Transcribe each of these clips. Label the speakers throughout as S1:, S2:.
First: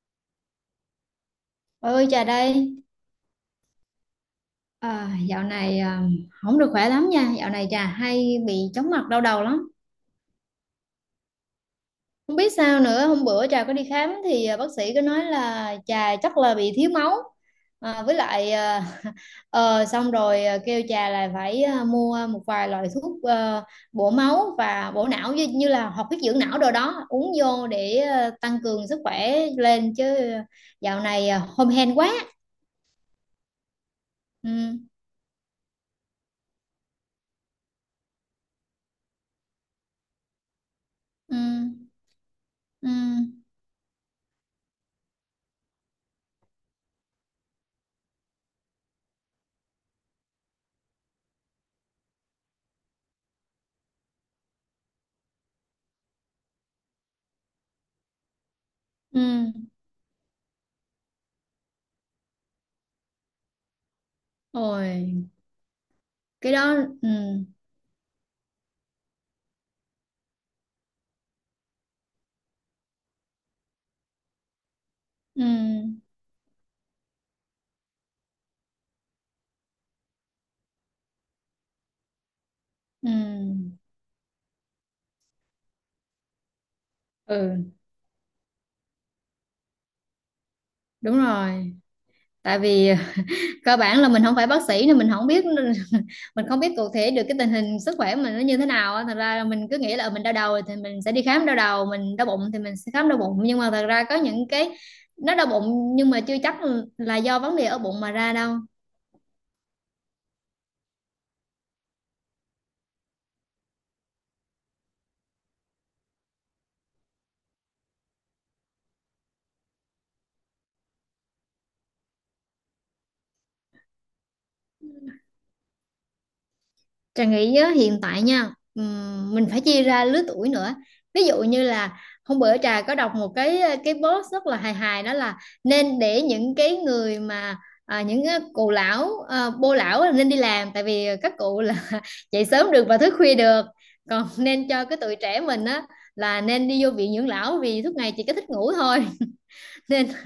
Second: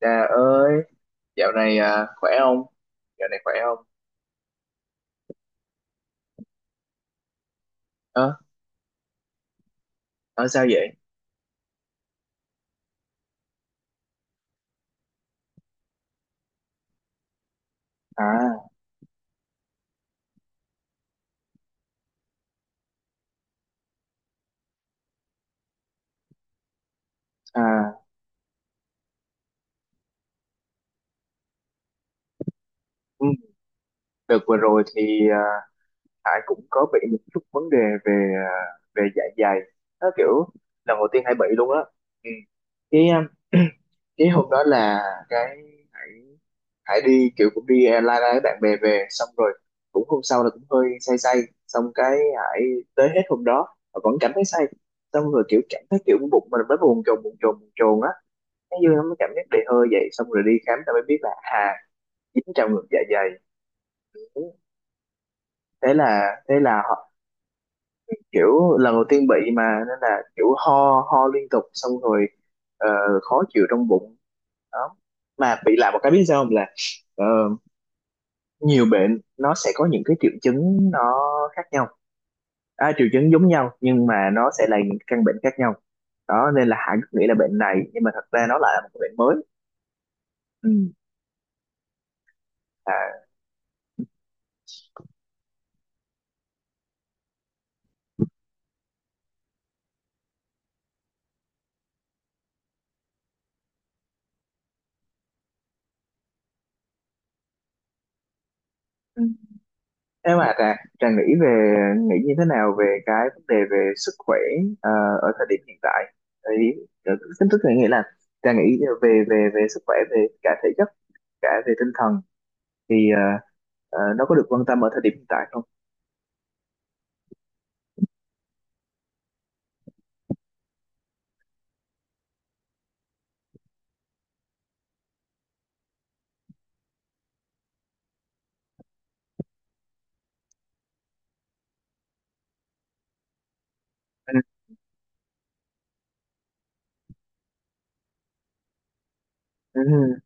S1: Trà ơi, dạo này
S2: Bà ơi trà
S1: khỏe không?
S2: đây.
S1: Dạo này khỏe không?
S2: Dạo này không được khỏe lắm nha. Dạo này trà
S1: Ờ,
S2: hay bị chóng mặt, đau đầu lắm.
S1: nói sao vậy?
S2: Không biết sao nữa, hôm bữa trà có đi khám thì bác sĩ có nói là trà chắc là bị thiếu máu. à, với lại
S1: À,
S2: à, Xong rồi kêu trà là phải mua một vài loại thuốc bổ máu và bổ não, như là hoạt huyết dưỡng não, đồ đó uống vô để
S1: à,
S2: tăng cường sức khỏe lên chứ. Dạo này hom hen quá.
S1: ừ, đợt vừa
S2: Ừ.
S1: rồi thì Hải cũng có bị một chút vấn đề về à, về dạ dày. Nó kiểu lần đầu tiên Hải
S2: Ừ.
S1: bị luôn á. Ừ.
S2: Ừ.
S1: Cái à, cái hôm đó là cái Hải Hải đi kiểu cũng đi lai lai với bạn bè về, xong rồi cũng hôm sau là cũng hơi say say, xong cái Hải tới hết hôm đó mà vẫn cảm thấy say, xong rồi kiểu cảm thấy kiểu bụng mình mới buồn chồn buồn chồn buồn chồn á, cái dương nó mới
S2: Ừ.
S1: cảm giác đầy hơi vậy, xong rồi đi khám ta mới biết là dính trong ngực dạ dày,
S2: Ôi,
S1: thế là
S2: cái
S1: thế
S2: đó.
S1: là
S2: Ừ.
S1: họ kiểu lần đầu tiên bị mà, nên là kiểu ho ho liên tục, xong rồi ờ, khó chịu trong bụng đó,
S2: Ừ.
S1: mà bị lại một cái biết sao không là ờ, nhiều bệnh nó sẽ có những cái triệu chứng nó khác nhau, triệu chứng giống nhau
S2: Ừ.
S1: nhưng mà nó sẽ là những căn bệnh khác nhau đó, nên là Hải cứ nghĩ là bệnh
S2: Ừ.
S1: này nhưng mà thật ra nó lại là một cái bệnh mới. Ừ.
S2: Đúng rồi. Tại vì
S1: À,
S2: cơ bản là mình không phải bác sĩ nên mình không biết. Mình không biết cụ thể được cái tình hình sức khỏe của mình nó như thế nào á. Thật ra là mình cứ nghĩ là mình đau đầu thì mình sẽ đi khám đau đầu, mình đau bụng thì mình sẽ khám đau bụng, nhưng mà thật ra có những cái nó đau bụng nhưng mà chưa chắc là do vấn đề ở bụng mà ra đâu.
S1: ừ. Em à Trà, Trà nghĩ như thế nào về cái vấn đề về sức khỏe ờ, ở thời điểm hiện tại? Thì ờ, chính thức là nghĩa là Trà nghĩ về về về sức khỏe, về cả thể chất cả về tinh thần thì nó có được quan tâm ở thời điểm hiện tại không?
S2: Trà nghĩ á, hiện tại nha, mình phải chia ra lứa tuổi nữa. Ví dụ như là hôm bữa Trà có đọc một cái post rất là hài hài, đó là nên để những cái người mà những cái cụ lão, bô lão là nên đi làm, tại vì các cụ là dậy sớm được và thức khuya được, còn
S1: Ừ,
S2: nên cho cái tụi trẻ mình á là nên đi vô viện dưỡng lão vì suốt ngày chỉ có thích ngủ thôi. Nên
S1: ừ,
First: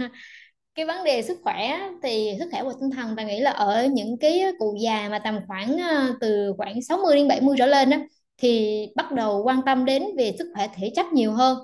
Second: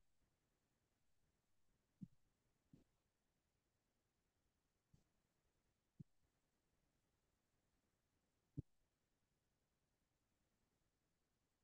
S2: cái vấn đề sức khỏe á, thì sức khỏe và tinh thần ta nghĩ là ở những cái cụ già mà tầm khoảng từ khoảng 60 đến 70 trở lên á, thì bắt đầu quan tâm đến về sức khỏe thể chất nhiều hơn.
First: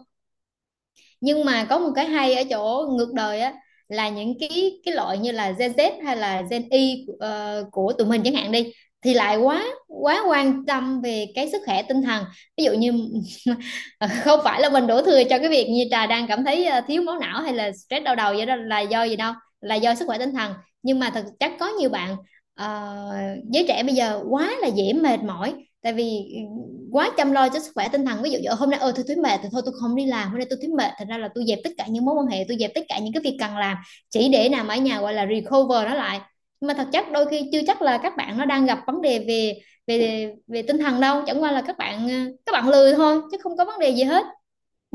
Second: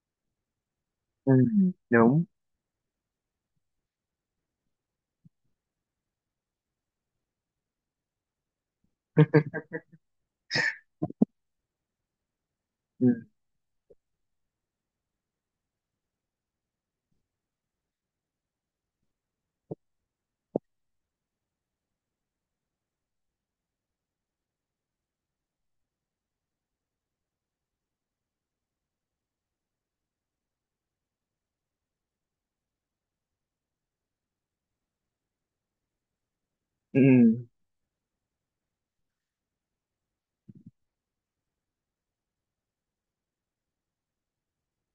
S1: ừ.
S2: Nhưng mà
S1: Ừ,
S2: có một cái
S1: đúng,
S2: hay ở chỗ ngược đời á, là những cái loại như là Gen Z hay là Gen Y, của tụi mình chẳng hạn đi, thì lại quá quá quan tâm về cái sức khỏe tinh thần. Ví dụ
S1: ừ,
S2: như không phải là mình đổ thừa cho cái việc như trà đang cảm thấy thiếu máu não hay là stress đau đầu vậy, đó là do gì đâu, là do sức khỏe tinh thần. Nhưng mà thật chắc có nhiều bạn, ờ, giới trẻ bây giờ quá là dễ mệt mỏi, tại vì quá chăm lo cho sức khỏe tinh thần. Ví dụ như hôm nay ơi tôi thấy mệt thì thôi tôi không đi làm, hôm nay tôi thấy mệt thành ra là tôi dẹp tất cả những mối quan hệ, tôi dẹp tất cả những cái việc cần làm, chỉ để nằm ở nhà gọi là recover nó lại. Nhưng mà thật
S1: ừ.
S2: chất đôi khi chưa chắc là các bạn nó đang gặp vấn đề về về về tinh thần đâu, chẳng qua là các bạn, các bạn lười thôi chứ không có vấn đề gì hết.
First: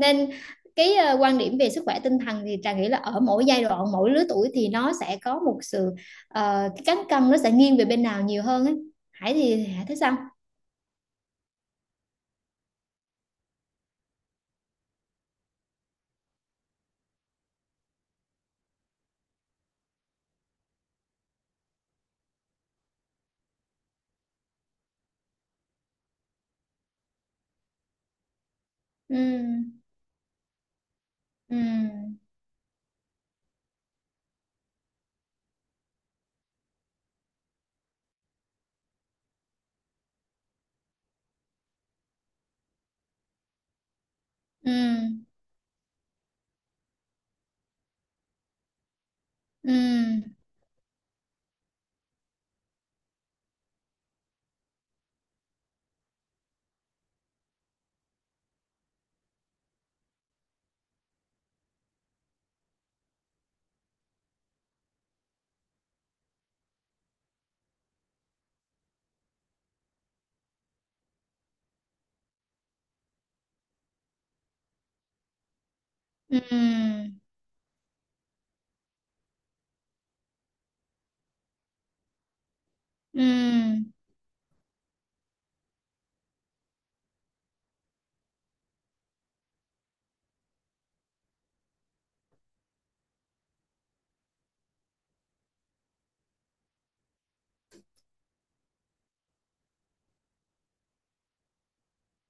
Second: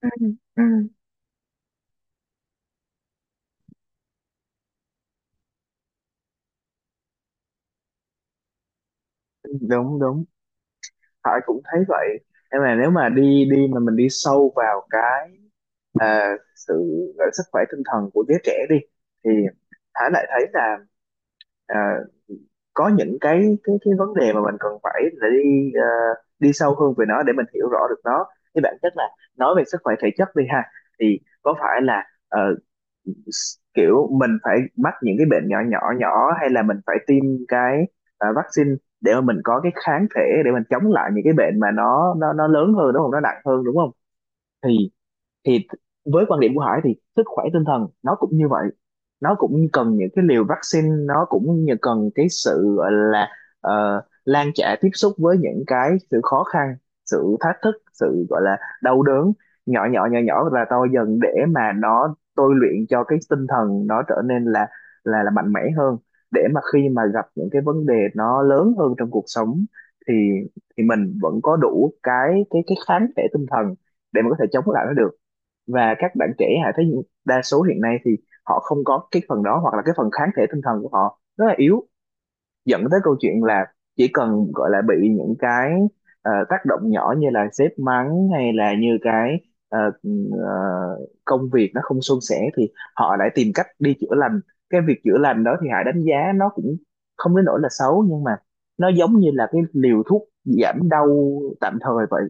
S1: Ừ. Ừ.
S2: cái, quan điểm về sức khỏe tinh thần thì Trà nghĩ là ở mỗi giai đoạn mỗi lứa tuổi thì nó sẽ có một sự, cái cán cân nó sẽ nghiêng về bên nào nhiều hơn ấy. Hải thì Hải thấy
S1: Đúng
S2: sao?
S1: đúng. Hải cũng thấy vậy. Em là nếu mà đi đi mà mình đi sâu vào cái sự sức khỏe tinh thần của đứa trẻ đi, thì Thái lại thấy là à, có những cái vấn đề mà mình cần phải để đi sâu hơn về nó để mình hiểu rõ được nó. Thì bản chất là,
S2: Ừ.
S1: nói về sức khỏe thể chất đi ha, thì có phải là
S2: Ừ.
S1: ờ, kiểu mình phải mắc những cái bệnh nhỏ nhỏ nhỏ hay là mình phải tiêm cái vaccine để mà mình có cái kháng thể để mình chống lại những cái bệnh mà nó lớn hơn đúng không, nó nặng hơn đúng không.
S2: Ừ.
S1: Thì thì với quan điểm của Hải thì sức khỏe tinh thần nó cũng như vậy, nó cũng
S2: Ừ.
S1: cần những cái liều vaccine, nó cũng như cần cái sự gọi là lan trả tiếp xúc với những cái sự khó khăn, sự thách thức, sự gọi là đau đớn nhỏ nhỏ nhỏ nhỏ và to dần để mà nó tôi luyện cho cái tinh thần nó trở nên là là mạnh mẽ hơn, để mà khi mà gặp những cái vấn đề nó lớn hơn trong cuộc sống thì thì mình vẫn có đủ cái cái kháng thể tinh thần để mà có thể chống lại nó được. Và các bạn trẻ hãy thấy,
S2: Ừ.
S1: đa số hiện nay thì họ không có cái phần đó, hoặc là cái phần kháng thể tinh thần của họ rất là yếu, dẫn tới câu chuyện là
S2: Ừ.
S1: chỉ cần gọi là bị những cái tác động nhỏ như là sếp mắng hay là như cái ờ, ờ, công việc nó không suôn sẻ thì họ lại tìm cách đi chữa lành. Cái việc chữa lành đó thì Hải đánh giá nó cũng không đến nỗi là xấu, nhưng mà nó giống như là cái liều thuốc giảm đau tạm thời vậy,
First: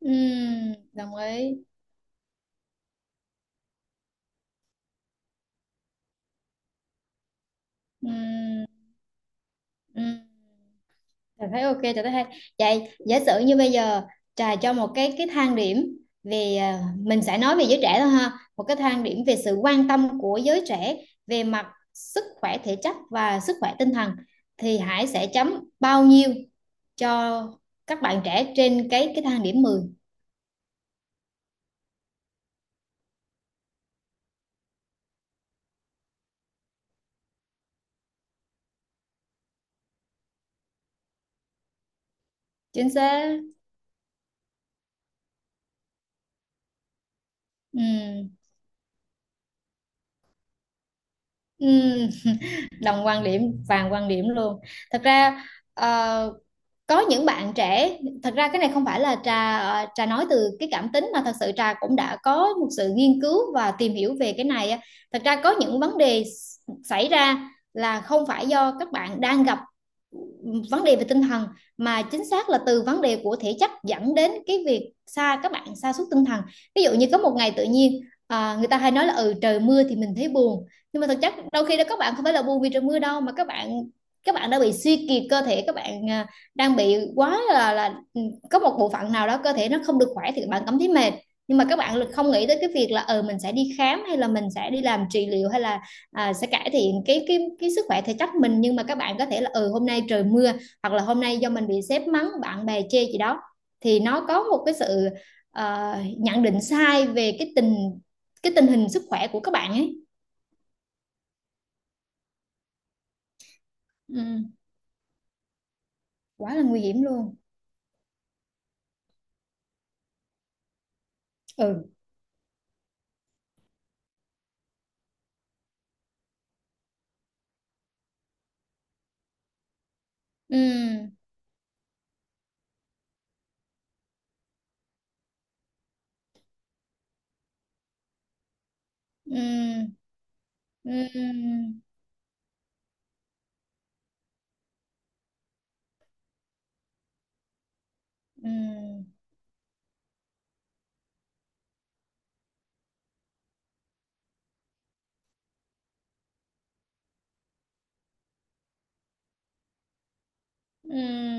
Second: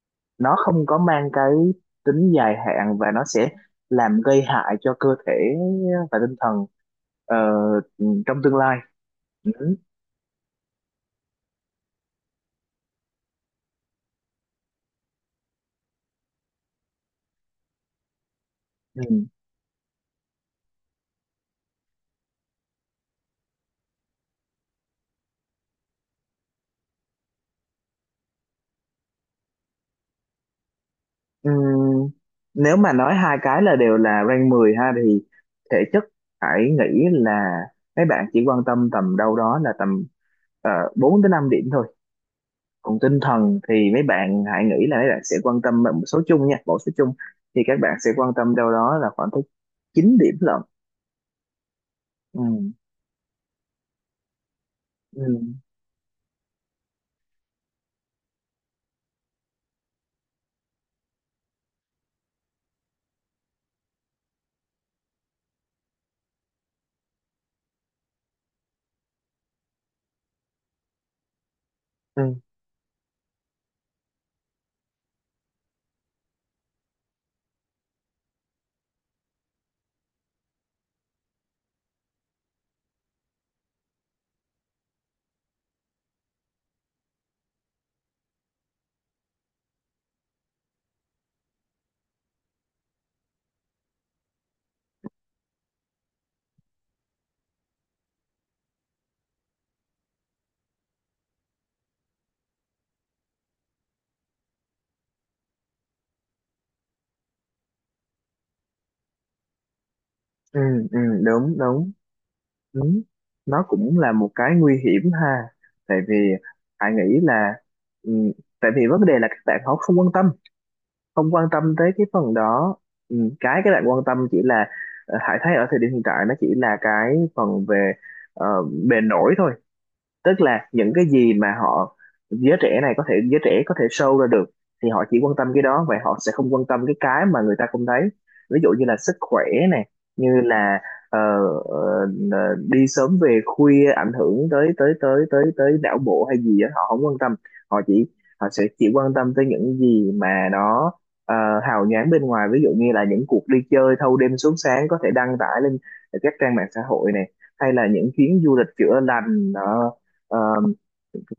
S2: Ừ.
S1: nó không có
S2: Đồng
S1: mang cái
S2: ý.
S1: tính dài hạn và nó sẽ làm gây hại cho cơ thể và tinh thần ờ, trong tương
S2: Ừ.
S1: lai. Ừ.
S2: Ừ. Trà thấy ok, Trà thấy hay. Vậy giả sử như bây giờ Trà cho một cái thang điểm về, mình sẽ nói về giới trẻ thôi ha, một cái thang điểm
S1: Ừ.
S2: về sự quan tâm của giới trẻ về mặt sức khỏe thể chất và sức khỏe tinh thần, thì Hải sẽ chấm bao nhiêu cho các bạn trẻ trên cái thang điểm 10?
S1: Ừ. Nếu mà nói hai cái là đều là rank 10 ha, thì thể chất hãy nghĩ là mấy bạn chỉ quan tâm tầm đâu đó là tầm 4 tới 5 điểm thôi,
S2: Chính
S1: còn tinh
S2: xác.
S1: thần thì mấy bạn hãy nghĩ là mấy bạn sẽ quan tâm một số chung nha, một số chung thì các
S2: Ừ.
S1: bạn sẽ quan tâm đâu đó là khoảng tới 9 điểm lận.
S2: Ừ.
S1: Ừ.
S2: Đồng quan điểm, vàng quan điểm luôn. Thật
S1: Ừ.
S2: ra, ờ, có những bạn trẻ, thật ra cái này không phải là trà, trà nói từ cái cảm tính, mà thật sự trà cũng đã có một sự nghiên cứu và tìm hiểu về cái này á. Thật ra có những vấn đề xảy ra là không phải do các bạn đang gặp vấn đề về tinh thần, mà chính
S1: Ừ.
S2: xác là từ vấn đề của thể chất dẫn đến cái việc xa các bạn sa sút tinh thần. Ví dụ như có một ngày tự nhiên, người ta hay nói là ừ trời mưa thì mình thấy buồn, nhưng mà thực chất đôi khi đó các bạn không phải là buồn vì trời mưa đâu, mà các bạn đã bị suy kiệt cơ thể, các bạn đang bị quá là có một bộ phận nào đó cơ thể nó không được khỏe thì các bạn cảm thấy mệt. Nhưng mà các bạn không nghĩ tới cái việc là mình sẽ đi khám hay là mình sẽ đi làm trị liệu, hay là sẽ cải thiện cái sức khỏe thể chất mình, nhưng mà các bạn có thể là hôm nay trời mưa, hoặc là hôm nay do mình bị sếp mắng, bạn bè chê gì đó, thì nó có một cái sự, nhận định sai về cái tình hình sức khỏe của các bạn ấy.
S1: Ừ, ừ, đúng đúng đúng, nó cũng là một
S2: Ừ.
S1: cái nguy hiểm ha. Tại vì
S2: Quá là nguy
S1: Hải
S2: hiểm
S1: nghĩ
S2: luôn.
S1: là ừ, tại vì vấn đề là các bạn họ không quan tâm, không quan tâm
S2: Ừ.
S1: tới cái phần đó. Cái các bạn quan tâm chỉ là, Hải thấy ở thời điểm hiện tại nó chỉ là cái phần về ờ, bề nổi thôi, tức là những cái
S2: Ừ.
S1: gì mà họ, giới trẻ này có thể, giới trẻ có thể show ra được thì họ chỉ quan tâm cái đó, và họ sẽ không quan tâm cái mà người ta không thấy, ví dụ như là sức khỏe này,
S2: Ừ.
S1: như là ờ,
S2: Ừ.
S1: đi sớm về khuya ảnh hưởng tới tới tới tới tới não bộ hay gì đó họ không quan tâm. Họ chỉ, họ sẽ chỉ
S2: Ừ.
S1: quan tâm tới những gì mà nó ờ, hào nhoáng bên ngoài, ví dụ như là những cuộc đi chơi thâu đêm suốt sáng có thể đăng tải lên các trang mạng xã hội này, hay là những chuyến du lịch chữa lành, Ờ,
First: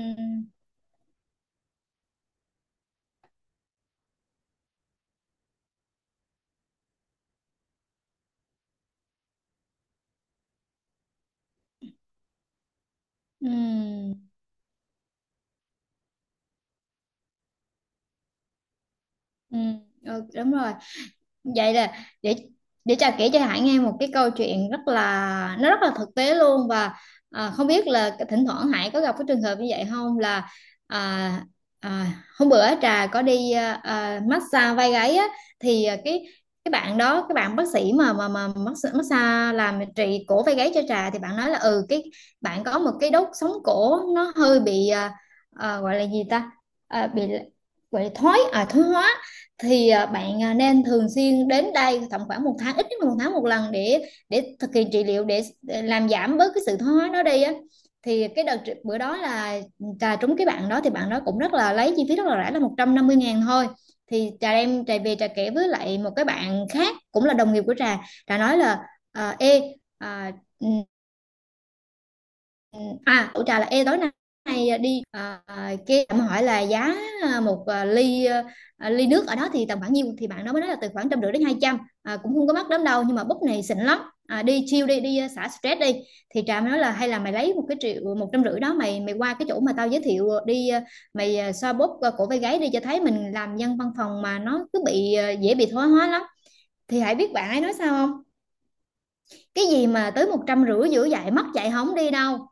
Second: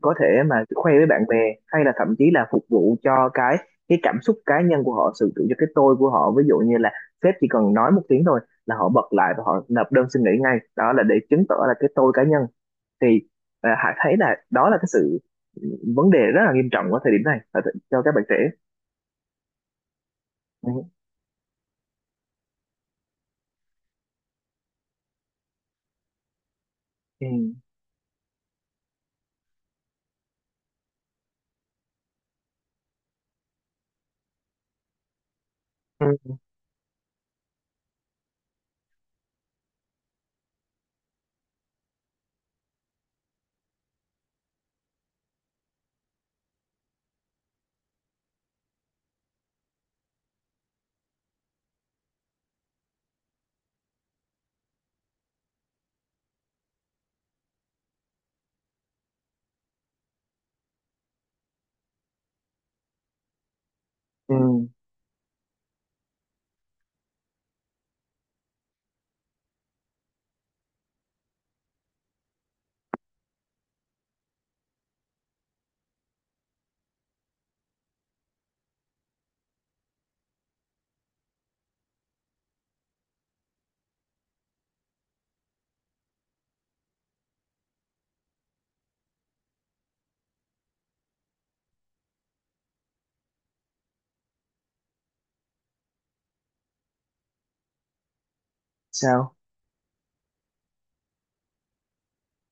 S1: có thể mà khoe với bạn bè, hay là thậm chí là phục vụ cho cái cảm xúc cá nhân của họ, sự tự cho cái tôi của họ, ví dụ như là sếp chỉ cần nói một tiếng thôi là họ bật lại và họ nộp đơn xin nghỉ ngay, đó là để chứng tỏ là cái tôi cá nhân. Thì
S2: Ừ.
S1: Hải
S2: Ừ.
S1: thấy là đó là cái sự, ừ, vấn đề rất là nghiêm trọng ở thời điểm này, cho các bạn trẻ.
S2: Ừ. Ờ, đúng
S1: Ừ.
S2: rồi. Vậy là để để Trà kể cho Hải nghe một cái câu chuyện rất là nó rất là thực tế luôn, và
S1: Ừ.
S2: không biết là thỉnh thoảng Hải có gặp cái trường hợp như vậy không, là à, à, hôm bữa Trà có đi massage vai gáy á. Thì cái
S1: Ừ.
S2: cái bạn đó, cái bạn bác sĩ mà massage làm trị cổ vai gáy cho Trà, thì bạn nói là: ừ cái bạn có một cái đốt sống cổ nó hơi bị, gọi là gì ta, bị, gọi là thoái hóa. Thì bạn nên thường xuyên đến đây tầm khoảng một tháng, ít nhất là một tháng một lần, để thực hiện trị liệu, để làm giảm bớt cái sự thoái hóa đó đi á. Thì cái đợt bữa đó là trà trúng cái bạn đó, thì bạn đó cũng rất là lấy chi phí rất là rẻ, là 150.000 thôi. Thì
S1: Ừ.
S2: trà đem trà về trà kể với lại một cái bạn khác cũng là đồng nghiệp của trà. Trà nói là: ê ừ, tụi trà là ê tối nay đi, cái em hỏi là giá, một ly nước ở đó thì tầm khoảng nhiêu, thì bạn đó mới nói là từ khoảng 150 đến 200, cũng không có mắc lắm đâu nhưng mà bút này xịn lắm, đi chill đi đi, xả stress đi. Thì trà mới nói là: hay là mày lấy một cái triệu 150 đó, mày mày qua cái chỗ mà tao giới thiệu đi, mày xoa bóp cổ vai gáy đi, cho thấy mình làm dân văn phòng mà nó cứ bị, dễ bị thoái hóa lắm. Thì hãy biết bạn ấy nói sao không:
S1: Sao
S2: cái gì mà tới 150, giữa dạy mất dạy không đi đâu,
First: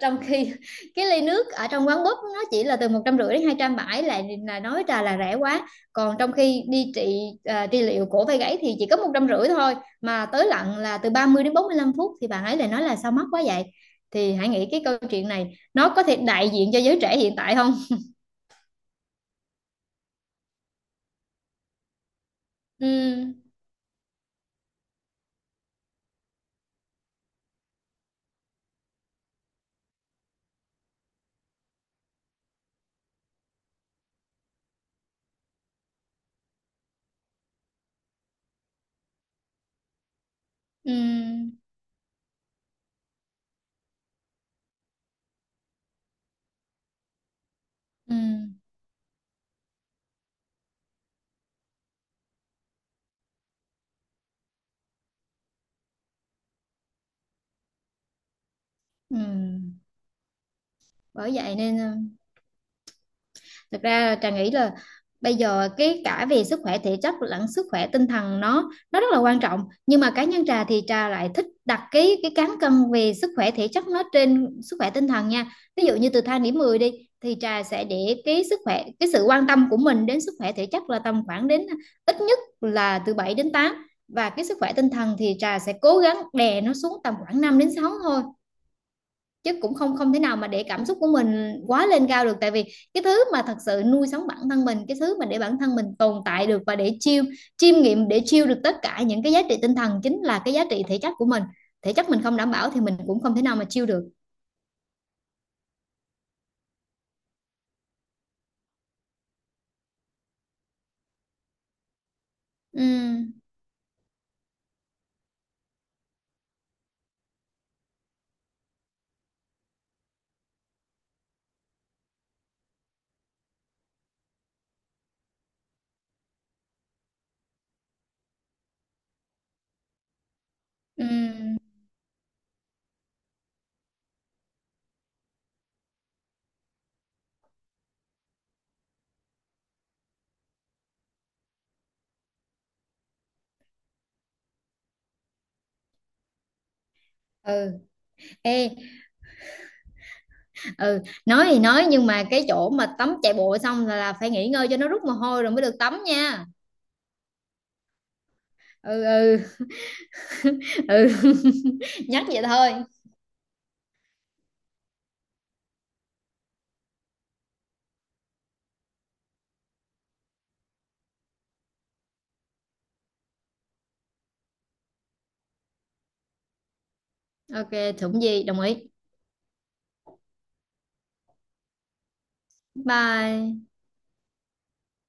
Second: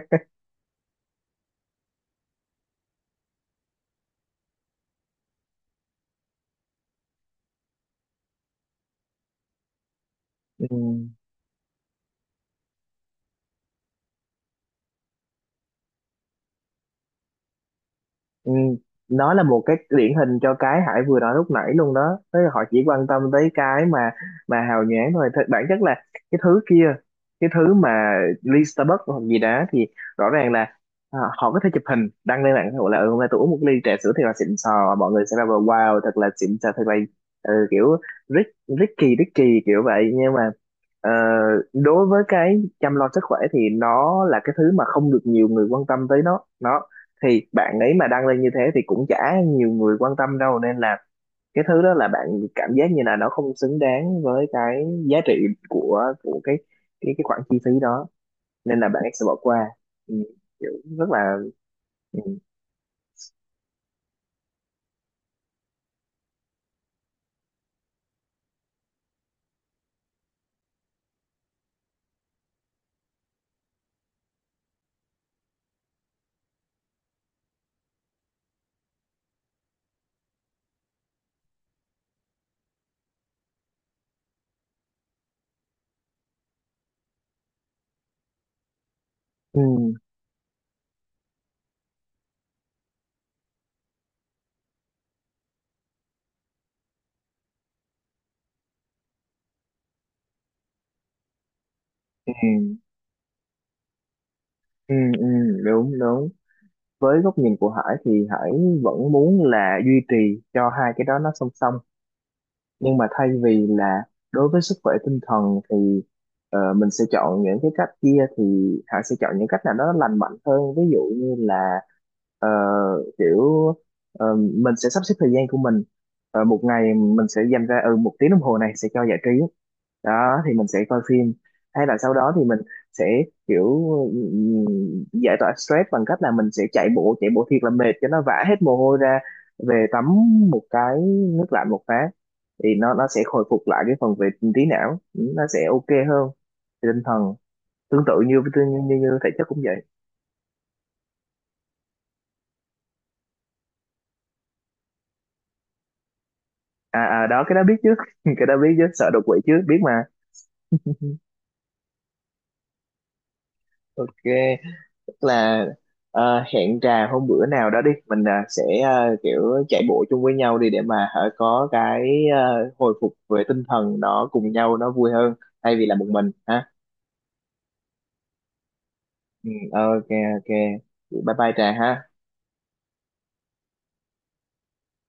S2: trong khi cái ly nước ở trong quán búp nó chỉ là từ 150 đến 270, lại là nói trà là rẻ quá, còn trong khi đi trị liệu cổ vai gáy thì chỉ có 150 thôi, mà tới
S1: ừ.
S2: lặn là từ 30 đến 45 phút, thì bạn ấy lại nói là: sao mắc quá vậy? Thì hãy nghĩ cái câu chuyện này nó có thể đại diện cho giới trẻ hiện tại không?
S1: Ừ, nó là một cái điển hình cho cái Hải vừa nói lúc nãy luôn đó, tức là họ chỉ quan tâm
S2: Ừ.
S1: tới cái mà hào nhoáng thôi. Bản chất là cái thứ kia, cái thứ mà ly Starbucks hoặc gì đó thì rõ ràng là họ có thể chụp hình đăng lên mạng xã hội là, ừ, hôm nay tôi uống một ly trà sữa thiệt là xịn sò, mọi người sẽ bảo là, wow thật là xịn sò thật là, ừ, kiểu rich, Ricky Ricky kiểu vậy. Nhưng mà ờ,
S2: Ừ.
S1: đối với cái chăm lo sức khỏe thì nó là cái thứ mà không được nhiều người quan tâm tới, nó thì bạn ấy mà
S2: Ừ.
S1: đăng lên như thế thì cũng chả nhiều người quan tâm đâu, nên là cái thứ đó là bạn cảm giác như là nó không xứng đáng với cái giá trị của cái cái khoản chi phí đó, nên là bạn ấy
S2: Ừ.
S1: sẽ bỏ qua. Ừ, kiểu rất
S2: Bởi
S1: là,
S2: vậy nên,
S1: ừ,
S2: thực ra Trà nghĩ là bây giờ cái cả về sức khỏe thể chất lẫn sức khỏe tinh thần nó rất là quan trọng. Nhưng mà cá nhân Trà thì Trà lại thích đặt cái cán cân về sức khỏe thể chất nó trên sức khỏe tinh thần nha. Ví dụ như từ thang điểm 10 đi, thì Trà sẽ để cái sức khỏe cái sự quan tâm của mình đến sức khỏe thể chất là tầm khoảng đến, ít nhất là từ 7 đến 8, và cái sức khỏe tinh thần thì Trà sẽ cố gắng đè nó xuống tầm khoảng 5 đến 6 thôi. Chứ
S1: ừ,
S2: cũng không không thể nào mà để cảm xúc của mình quá lên cao được, tại vì cái thứ mà thật sự nuôi sống bản thân mình, cái thứ mà để bản thân mình tồn tại được, và để chiêm nghiệm, để chiêu được tất cả những cái giá trị tinh thần, chính là cái giá trị thể chất của mình. Thể chất mình
S1: ừ,
S2: không đảm bảo thì mình cũng không thể nào mà chiêu được.
S1: ừ, ừ, đúng đúng. Với góc nhìn của Hải thì Hải vẫn muốn là duy trì cho hai cái đó nó song song,
S2: Ừ.
S1: nhưng mà thay vì là đối với sức khỏe tinh thần thì mình sẽ chọn những cái cách kia thì Hải sẽ chọn những cách nào đó lành mạnh hơn, ví dụ như là ờ, kiểu mình sẽ sắp xếp thời gian của mình. Ờ, một ngày mình sẽ dành ra ừ, một tiếng đồng hồ này sẽ cho giải trí, đó thì mình sẽ coi
S2: Ừ.
S1: phim, hay là sau đó thì mình sẽ kiểu giải tỏa stress bằng cách là mình sẽ chạy bộ, chạy bộ thiệt là mệt cho nó vã hết mồ hôi ra, về tắm một cái nước lạnh một phát, thì nó sẽ hồi phục lại cái phần về trí não, nó sẽ ok hơn về tinh thần,
S2: Ừ.
S1: tương tự như
S2: Ê.
S1: như thể chất cũng vậy.
S2: Ừ. Nói thì nói, nhưng mà cái chỗ mà tắm chạy bộ xong là phải nghỉ ngơi cho nó rút mồ hôi rồi mới được tắm nha.
S1: Đó, cái đó biết chứ, cái đó biết chứ,
S2: Ừ.
S1: sợ đột quỵ
S2: Ừ.
S1: chứ biết mà.
S2: Ừ. Nhắc vậy thôi.
S1: Ok, tức là hẹn trà hôm bữa nào đó đi, mình sẽ kiểu chạy bộ chung với nhau đi, để mà hả, có cái hồi phục về tinh thần, nó cùng nhau nó vui hơn thay vì là một mình ha.
S2: Ok, thủng gì đồng ý.
S1: Ừ, ok, ok, bye bye trà ha.
S2: Bye.